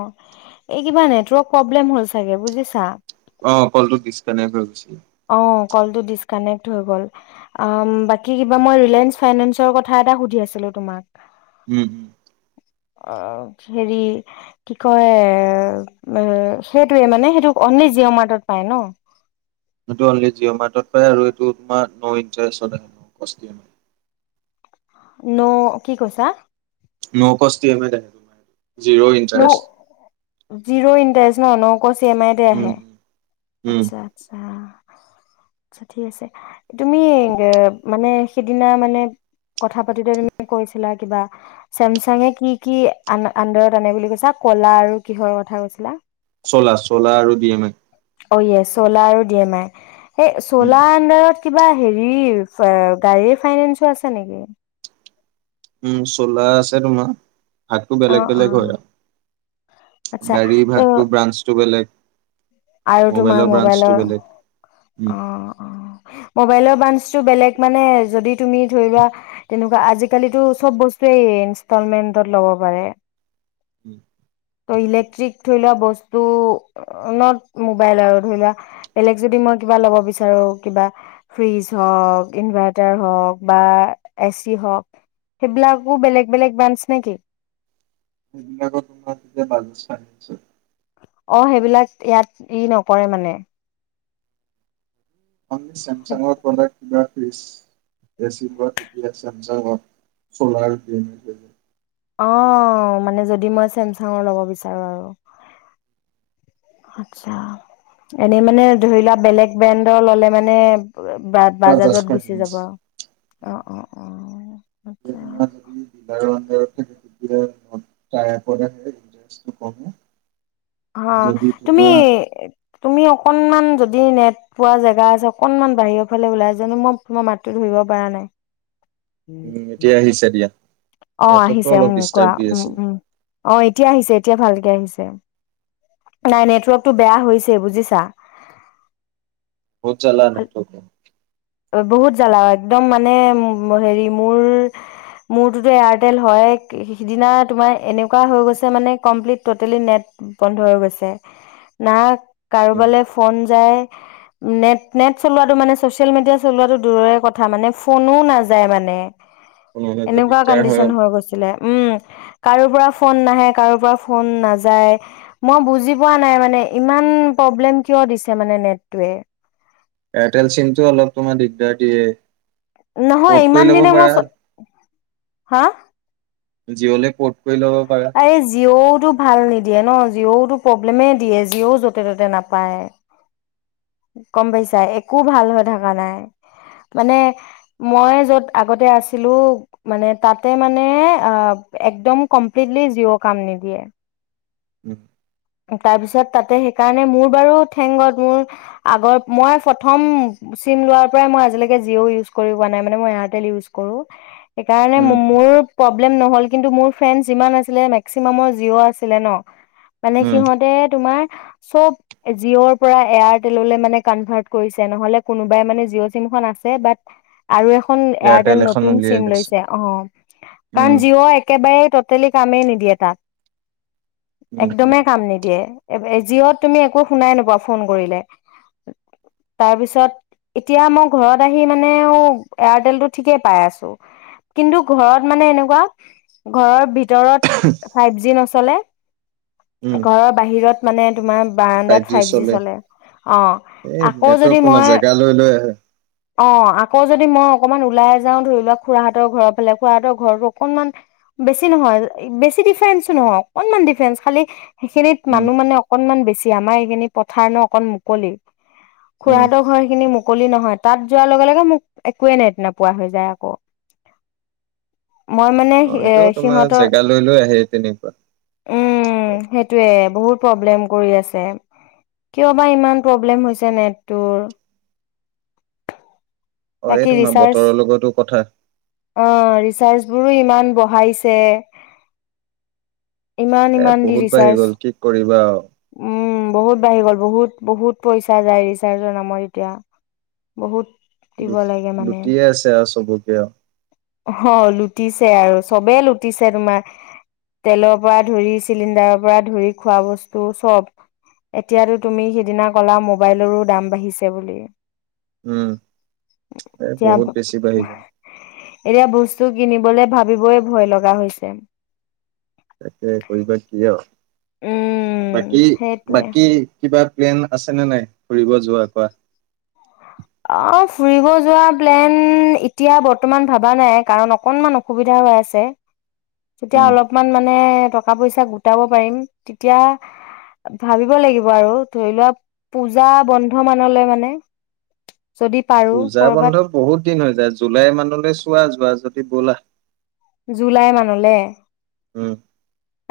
অ', এই কিবা network problem হল চাগে বুজিছা। অ', কলটো দিছ কানেক হৈ গৈছিল। অ', কলটো দিছ কানেক হৈ গল, আ ', বাকীকিবা ময় ৰিলায়েন্স ফাইনেন্সৰ কথা এটা সুধি আছিলোঁ তোমাক। উম। অ', হেৰি কি কয় সেইটোৱে মানে সেইটো অনলি জিঅ মাৰ্টত পায় ন। নতু অনলি জিঅ' মাৰ্টত পায় আৰু এইটো তোমাৰ ন' ইণ্টাৰেছত আহে নো কষ্ট ইএমআই। ন কি কইছা? ন কষ্ট ইএমআই ত আহে! জিৰ' ন ইণ্টাৰেষ্ট জিৰ' ইণ্ট্ৰেষ্ট। [unintelligible] আকৌ চি এম আইতে উম আহে। [unintelligible] উম আচ্ছা-আচ্ছা, আছা, ঠিক আছে, তুমি মানে সিদিনা মানে কথা পাতোতে, তুমি কৈছিলা কিবা চেমচাঙে কি-কি আ', আন্দাৰত আনে বুলি কৈছা। কলা আৰু কিহৰ কথা কৈছিলা? চলা-চলা আৰু ড এম এ, অয় চলাৰ দিয়া নাই সেই উম চ'লা আণ্ডাৰত। কিবা হেৰি গাড়ীৰ ফাইনেন্সো আছে নেকি? উম চলাৰ আছে তোমাৰ, ভাগতটো অ বেলেগ অ বেলেগ হয় আচ্ছা আৰু গাড়ীৰ ত' ভাগতটো ব্ৰাঞ্চটো বেলেগ। আৰু তোমাৰ ব্ৰাঞ্চটো মোবাইলৰ বেলেগ উম অ' অ ' মোবাইলৰ ব্ৰাঞ্চটো বেলেগ মানে যদি তুমি ধৰি লোৱা আজি কালি টো সৱ বস্তু ইংস্তলমেন্টত লব পাৰে উম ত ইলেক্ট্ৰিক ধৰি লোৱা বস্তু নত মোবাইল আৰু ধৰি লোৱা বেলেগ যদি মই কিবা লব বিচাৰো কিবা ফ্ৰীজ হওঁক, ইনভাৰ্টাৰ হওঁক, বা এচি হওঁক সেই বিলাকো বেলেগ বেলেগ ব্ৰাঞ্চ নে কি? সেইবিলাকো তোমাৰ যে বাজস্থ নিছো [unintelligible] অ 'সেইবিলাক ইয়াত ই নকৰে মানে। অ' চেমচাংৰ প্ৰডাক্ট দ ফজ এ চোৱা তেতিয়া চেমচাঙত চলাৰ [unintelligible] অ মানে যদি মই চেমচাঙৰ ল'ব বিচাৰো আৰু আছা এনে মানে ধৰি লোৱা বেলেগ ব্ৰেডৰ ল'লে মানে বাজাজ বাজাজত গুচি ফাইনেন্স যাব আৰু অ -অ এতিয়া - অ আচছা কম [unintelligible] হা তুমি তুমি অকনমান যদি নেট পোৱা জেগা আছে অকনমান বাহিৰৰ ফালে ওলাই জানো মই তোমাৰ মাত টো ধৰিব পৰা নাই। উম এতিয়া আহিছে দিয়া। অ নেটৱৰ্কটো আহিছে অলপ উ কোৱা ডিষ্টাৰ্ব দি উম আছিল -উম অ' কোৱা এতিয়া আহিছে এতিয়া ভালকে আহিছে নাই নেটৱৰ্কটো বেয়া হৈছে বুজিছা। অ চলা নাই থ ক [unintelligible] বহুত জ্বালাও একদম মানে হেৰি মোৰ। মোৰটোোতো এয়াৰটেল হয় সিদিনা তোমাৰ এনেকুৱা হৈ গৈছে মানে কমপ্লিট টটেলি নেট বন্ধ হৈ গৈছে না উম কাৰোবালৈ ফোন যায়। নেট নেট চলোৱাটো মানে চচিয়েল মিডিয়া চলোৱাাতটো দূৰৰে কথা মানে ফোনো নাযায় মানে। কোনোবাকে এনেকুৱা দিগদাৰ হয় কণ্ডিচন অলপ হৈ গৈছিলে উম, কাৰো পৰা ফোন নাহে কাৰো পৰা ফোন নাযায় মই বুজি পোৱা নাই মানে ইমান প্ৰব্লেম কিয় দিছে মানে নেটটয়ে। এয়াৰটেল চিমটো অলপ তোমাৰ দিগদাৰ দিয়ে। নহয় পৰ্ট কৰি ইমান ল'ব দিনে মই পাৰা হা? জিঅ'লে পৰ্ট কৰি ল'ব পাৰা আৰে জিঅ'ত টো ভাল নিদিয়ে ন জিঅ টো প্ৰব্লেমে দিয়ে জিঅ য'তে ত'তে নাপায়। গম পাইছা একো ভাল হৈ থকা নাই মানে মই য'ত আগতে আছিলো মানে তাতে মানে একদম কমপ্লিটলি জিঅ' কাম নিদিয়ে। উম তাপিছত তাতে সেইকাৰণে মোৰ বাৰু থেংগত মোৰ আগৰ মই প্ৰথম চিম লোৱাৰ পৰাই মই আজিলেকে জিও ইউজ কৰি পোৱা নাই মানে মই এয়াৰটল ইউজ কৰো। সেইকাৰণে উম ম উম মোৰ প্ৰব্লেম নহল কিন্তু মোৰ ফ্ৰেণ্ড যিমান আছিলে মেক্সিমামৰ জিঅ আছিলে ন। মানে উম সিহঁতে তোমাৰ চব জিঅ'ৰ পৰা এয়াৰটেললে মানে কনভাৰ্ট কৰিছে নহলে কোনোবাই মানে জিঅ' চিমখন আছে বাট আৰু এখ খন এয়াৰটেল নতুন চিম লৈছে আহ উম কাৰণ জিঅ' একেবাৰে টটেলি কামেই নিদিয়ে তাত। উম উম একদমেই কাম নিদিয়ে জিঅ'ত তুমি একো শুনাই নোপোৱা ফোন কৰিলে তাৰপিছত এতিয়া মই ঘৰত আহি মানে অঁ এয়াৰটেলতটো ঠিকে পাই আছো কিন্তু ঘৰত মানে এনেকুৱা ঘৰৰ ভিতৰত ফাইভ জি নচলে- উম ঘৰৰ বাহিৰত মানে তোমাৰ বাৰাণ্ডাত ফাইভ জি চলে অঁ এই আকৌ নেটৱৰ্ক যদি তোমাৰ মই জেগা লৈ লৈ আহে অঁ আকৌ যদি মই অকমান ওলাই যাওঁ ধৰি লোৱা খুৰাহতঁৰ ঘৰৰ ফালে খুৰাহঁতৰ ঘৰতো অকনমান বেছি নহয় বেছি ডিফাৰেন্সো নহয় অকনমান ডিফাৰেন্স খালি সেইখিনিত উম মানুহ মানে অকনমান বে আমাৰ এইখিনি পথাৰ নো অকণ মুকলি উম খুৰাহতঁৰ ঘৰখিনি যে অকলি নহয় তাত যোৱাৰ লগে লগে মোক একোৱে নেট নোপোৱা হৈ যায় আকৌ মই মানে অঁ এ এইটো তোমাৰ সিহঁতৰ জেগা লৈ লৈ আহে তেনেকুৱা অলপ সেইটোৱে বহুত প্ৰব্লেম কৰি আছে কিয় বা ইমান প্ৰব্লেম হৈছে নেটৰ অ এই বাকী তোমাৰ ৰিচাৰ্জ বতৰৰ লগতো কথা অ ৰিচাৰ্জ বোৰো ইমান। ই বহাইছে। ইমান এ ইমান বহুত বাঢ়ি চাৰ্চ গ'ল কি কৰিবা আৰু উম বহুত বাঢ়ি গ'ল বহুত। বহুত বহুত পইচা যায় ৰিচাৰ্জৰ নামত এতিয়া বহুত। দিব লুট লাগে মানে লুটিয়ে আছে আও চবকে আও। অ লুটিছে আৰু চবেই লুটিছে তোমাৰ। তেলৰ পৰা ধৰি চিলিণ্ডাৰৰ পৰা ধৰি খোৱা বস্তু চব এতিয়াতো তুমি সিদিনা কলা মোবাইলৰো দাম বাঢ়িছে বুলি। উম, এ এতিয়া বহুত বেছি বাঢ়ি গ'ল। এতিয়া বস্তু কিনিবলৈ ভাবিবই ভয় লগা হৈছে তাকে কৰিবা কিয় বাকী সেইটোৱে বাকী কি বাত প্লেন আছে ন নাই ফুৰিব যোৱা কোৱা। অ ফুৰিব যোৱা প্লেন এতিয়া বৰ্তমান ভবা নাই কাৰণ অকণমান অসুবিধা হৈ আছে। তেতিয়া উম অলপমান মানে কা পইচা গোটাব পাৰিম তেতিয়া ভাবিব লাগিব আৰু ধৰি লোৱা পূজা বন সমানলৈ মানে যদি পাৰো পূজা বন্ধ কৰ'বাত বহুত দিন হৈ যায় জুলাই মানলৈ চোৱা যোৱা। যদি ব'লা। জোলাই মানুলে উম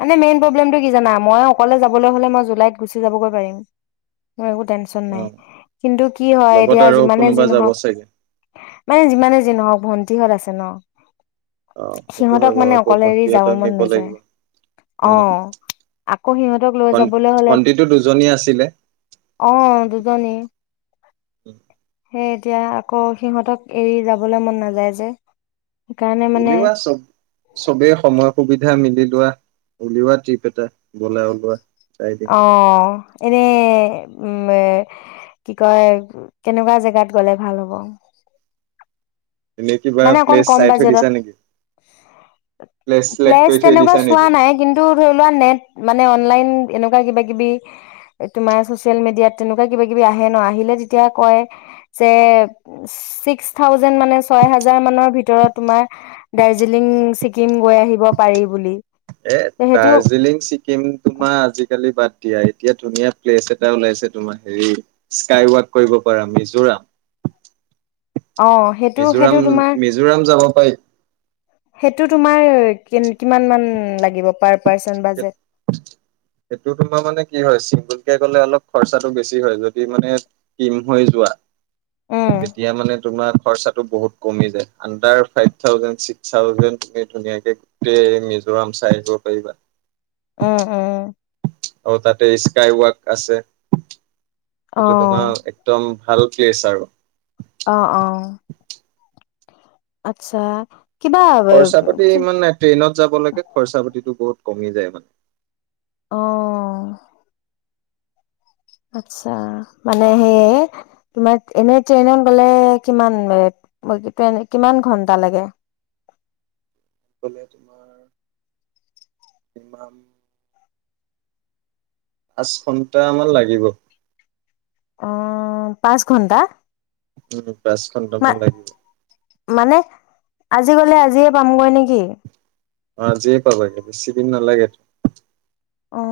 এে মেইন প্রব্লেমটো কি জানা? মই অকলে যাবলৈ হলে মই জুলাইত গুছি যাবগৈ পাৰিম। [unintelligible] ম একো টেনচন অ নাই কিন্তু কি হয় লগত এতিয়া আৰু যিমানে কোনোবা যি যাব নহক চাগে মানে যিমানে নহক ভি [inaudible] হত আছে ন অ সেইটো হয় সিহঁতক বাৰু মানে আকৌ অকলেৰি যাব ভন্টিহঁতক মন নিব নাযায় লাগিব উম আহ আকৌ সিহঁতক লৈ ভন যাবলৈ হলে ভন্টিটো দুজনী আছিলে আহ দুজনী সেই এতিয়া আকৌ সিহঁতক এৰি যাবলৈ মন নাযায় যে। সেইকাৰণে মানে চবে সময় সুবিধা মিলি উল লোৱা উলিওৱা টিপ এটা বলাই ওলোৱা। চাই দিম অ এনে উম কি কয় কেনেকুৱা জেগাত গলে ভাল হ'ব? এনে কিবা মানে অকন প্লেচ কম চাই থৈ বাজেতত দিছা নেকি? চিলেক্ট প্লেচ কৰি থৈ তেনেকে দিছা চোৱা নেকি? নাই কিন্ত ধৰি লোৱা নে মানে লাইন এনে কোৱা কিবা কিবি এ তোমাৰ চচিয়েল মিডিয়াত কেনেকুৱা কিবা কিবি আহে ন আহিলে তেতিয়া কয় যে ছিক্স থাউজেন মানে ছয় হাজাৰ মানৰ ভিতৰত তোমাৰ দাৰ্জিলিং ছিকিম গৈ আহিব পাৰি বুলি। এ সেইটো দাৰ্জিলিং ছিকিম তোমাৰ আজিকালি বাদ দিয়া। এতিয়া ধুনীয়া প্লেচ এটা ওলাইছে তোমাৰ হেৰি স্কাই ৱাক কৰিব পাৰা মিজোৰাম। অ সেইটো সেইটো মিজোৰাম তোমাৰ মিজোৰাম যাব পাৰি। সেইটো তোমাৰ কিমান মান লাগিব পাৰ পাৰ্চন বাজেট সেইটো তোমাৰ মানে কি হয় চিংগল লে অলপ খৰচাটো বেছি হয় যদি মানে কিম হৈ যোৱা উম তেতিয়া মানে তোমাৰ খৰচাটো বহুত কমি যায় under five thousand six thousand তুমি ধুনীয়াকে গোটেই মিজোৰাম চাই আহিব পাৰিবা। অ অ অ তাতে স্কাই ৱাক আছে। অ এইটো তোমাৰ একদম ভাল প্লেছ আৰু অ অ আচ্ছা কিবা খৰচা পাতি কি ইমান নাই ট্ৰেইনত যাব লাগে খৰচা পাতিতো বহুত কমি যায় মানে আহ আটছা মানে সেই তোমাৰ এনে ট্ৰেইনত গ'লে কিমান মিনিট কিমান ঘন্টা লাগে গ'লে তোমাৰ কিমান পাঁচ ঘন্টামান লাগিব অ পাঁচ ঘন্টা উম পাঁচ ঘণ্টা মা মান লাগিব মানে আজি গ'লে আজিয়ে পামগৈ নেকি অ আজিয়ে পাবাগে বেছি দিন নালাগেতো অ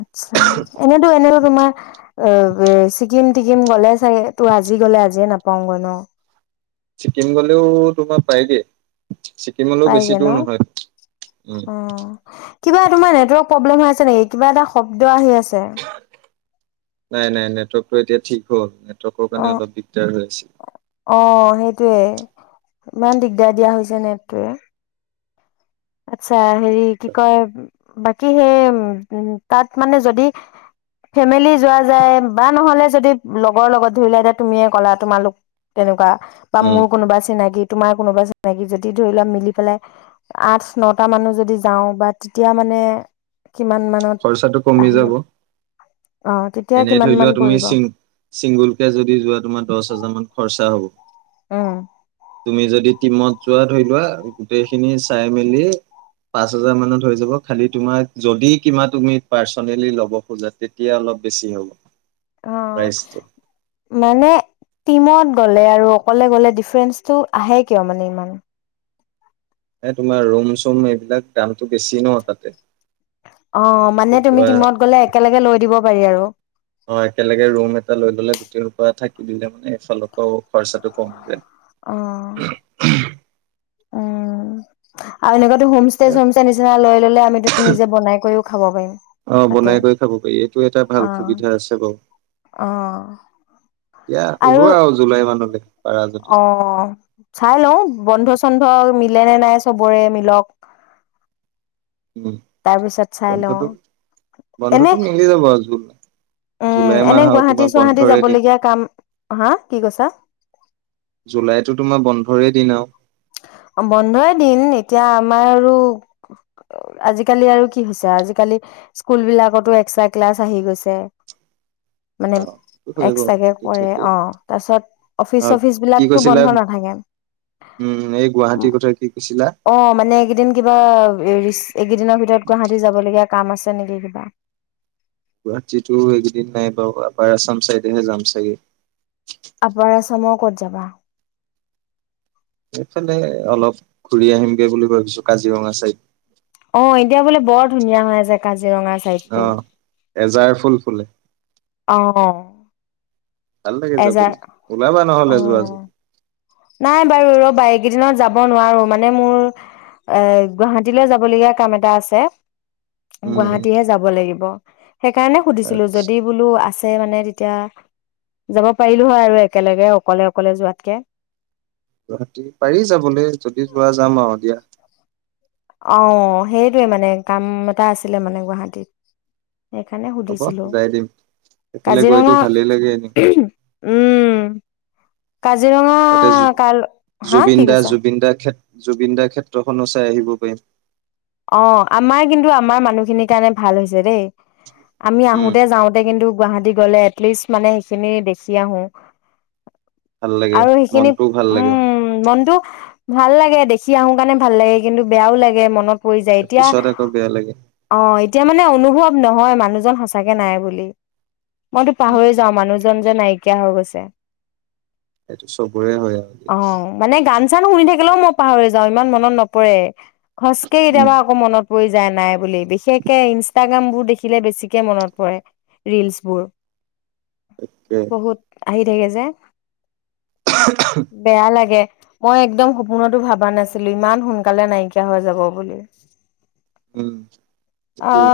আটচ্ছা এনেইতো এনেতো তোমাৰ অ ছিকিম টিকিম গ'লে চাগে ত আজি গলে আজিয়ে নাপাওঁগৈ ন ছিকিম গ'লেও তোমাৰ পায়গে ছিকিমলৈও বেছি পাইগে দূৰ নহয় উম। ন অ কিবা তোমাৰ নেটৱৰ্ক প্ৰব্লেম হৈ আছে নেকি কিবা এটা শব্দ আহি আছ ছে নাই নাই নেটৱৰ্কটো এতিয়া ঠিক হ'ল টৱৰ্কৰ কাৰণে অ' অলপ দিগদাৰ হৈ আছে অ সেইটোৱে ইমান দিগদাৰ দিয়া হৈছে নেটটোৱে আত্ছা হেৰি কি কয় বাকী সেই উ তাত মানে যদি ফেমেলি যোৱা যায় বা নহ'লে যদি লগৰ লগত ধৰিলো এতি তুমিয়ে ক'লা তোমালোক তেনেকুৱা বা উম মোৰ কোনোবা চিনাকি তোমাৰ কোনোবা চিনাকি যদি ধৰি লোৱা মিলি পেলাই আঠ নটা মানুহ যদি যাওঁ বা তেতিয়া মানে কিমান মানত খৰচাটো কমি আহিব যাব অ তেতিয়া এনেই কিমান ধৰি মান লোৱা তুমি পৰিব চিং চিংগুলকে যদি যোৱা তোমাৰ দহ হাজাৰ মান খৰচা হ'ব উম তুমি যদি টিমত যোৱা ধৰি লোৱা গোটেইখিনি চাই মেলি পাঁচ হাজাৰ মানত হৈ যাব খালি তোমাৰ যদি কিবা তুমি পাৰ্চনেলি ল'ব খোজা তেতিয়া অলপ বেছি হ'ব অ প্ৰাইচটো। মানে টিমত গ'ল লে আৰু অকলে গ'লে ডিফাৰেঞ্চটো আহে কিয় মানে ইমান এ তোমাৰ ৰুম চোম এইবিলাক দামটো বেছি ন তাতে অ মানে ধৰি তুমি লোৱা টিমত গলে একেলগে লৈ দিব পাৰি আৰু ত থাকি দিলে মানে এইফালৰ পৰাও খৰচাটো কমি যায় অ উম আৰু লগত হোম ষ্টে এ চোমছে নিচিনা লৈ ললে আমিতো নিজে বনাই কৰিও খাব পাৰিম অ তাতে বনাই কৰি খাব পাৰি এইটো এটা ভাল অ সুবিধা আছে বাৰু অ দিয়া আৰু ওলোৱা জুলাই মানলৈ পাৰা যদি অ চাই লওঁ বন্ধ চন্ধ ম মিলে নে নাই চবৰে মিলক উম তাৰ পিছত চাই লওঁ বন্ধটো এনে বন্ধটো মিলি যাব আৰু জ নাই উম এনে গুৱাহাটী চুৱাহাটী যাব দিন লগগীয়া কাম হা কি কৈছা তোৰে দিনা আও বন্ধই দিন এতিয়া আমাৰ আৰু আজিকালি আৰু কি হৈছে আজিকালি স্কুল বিলাকতো এক্সট্ৰা ক্লাছ আহি গৈছে অ মানে হৈ গল এক্সট্ৰাকে কৰে থাকেই অ তাৰ পিছত অফিচ অ চফিচ কি বিলাকতো কৈছিলা বন্ধ নাথাকে উম এই গুৱাহাটীৰ কথা কি কৈছিলা অ মানে এইকেইদিন কিবা এইকেইদিনৰ ভিতৰত গুৱাহাটী যাব লগীয়া কাম আছে নেকি কিবা গুৱাহাটীতো এইেইকেইদিন নাই বাৰু আপাৰ আছাম চাইডেহে যাম চাগে সমৰ কত যাবা এইফালে অলপ ঘূৰি আহিমগে বুলি ভাবিছো কাজিৰঙা চাইদ অ এতিয়া বোলে বৰ ধুনীয়া হয় আছে কাজ কাজিৰঙা অ চাইডটো এজাৰ ফুল ফুলে অ ভাল লাগে এজাৰ যাবলৈ ওলাবা অ নহলে যোৱা যদি নাই বাৰু ৰ ব কেইদিনত যাব নোৱাৰো মানে মোৰ এ গুৱাহাটীলৈ যাবলগীয়া কাম এটা আছে উম উম গুৱাহাটীহে যাব লাগিব সেইকাৰণে সুধিছিলো আচ্ছা যদি বোলো আছ ছে মানে তেতিয়া যাব পাৰিলো হয় আৰু একেলগে অকলে অকলে যোৱাতকে গুৱাহাটী পাৰি যাবলৈ যদি যোৱা যাম আও দিয়া অ সেইটোৱে মানে কাম এটা আছিলে মানে গুৱাহাটীত সেইকাৰণে হ'ব সুধিছিলো যাই দিম সেইফালে গৈতো কাজিৰঙা ভালেই লাগে এনে উম কাজিৰঙা তাতে জু কাল হা জুবিন কি দা কৈছা জুবিন দা ক্ষেত জুবিন দাৰ ক্ষেত্ৰখনো চাই আহিব পাৰিম অ আমাৰ কিন্তু আমাৰ মানুহখিনিৰ কাৰণে ভাল হৈছে দেই আমি উম আহোতে যাওঁতে কিন্তু গুৱাহাটী গ'লে এটলিষ্ট মানে সেইখিনি দেখি আহো ভাল লাগে আৰু সেইখিনি মনটোও ভাল লাগে মানে উম মনটো ভাল লাগে দেখি আহো কাৰণে ভাল লাগে কিন্তু বেয়াও লাগে মনত পৰি যায় এতিয়া পিছত আকৌ বেয়া লাগে অঁ এতিয়া মানে অনুভৱ নহয় মানুহজন সঁচাকে নাই বুলি মইতো উম পাহৰি যাওঁ মানুহজন যে নাইকিয়া হৈ গৈছে সেইটো চবৰে হয় আৰু কি জানো শুই থাকিলেও মই পাহৰি যাওঁ ইমান মনত নপৰে সেই উম কেতিয়াবা আকৌ মনত পৰি যায় নাই বুলি বিশেষকে ইনচটাগা গ্ৰাম বোৰ দেখিলে বেছিকে মনত পৰে ৰিলচ বোৰ তাকে বহুত আহি থাকে যে বেয়া লাগে মই একদম সপোনতো ভবা নাছিলো ইমান সোনকালে নাইকিয়া হৈ যাব ব উম সেইটোৱে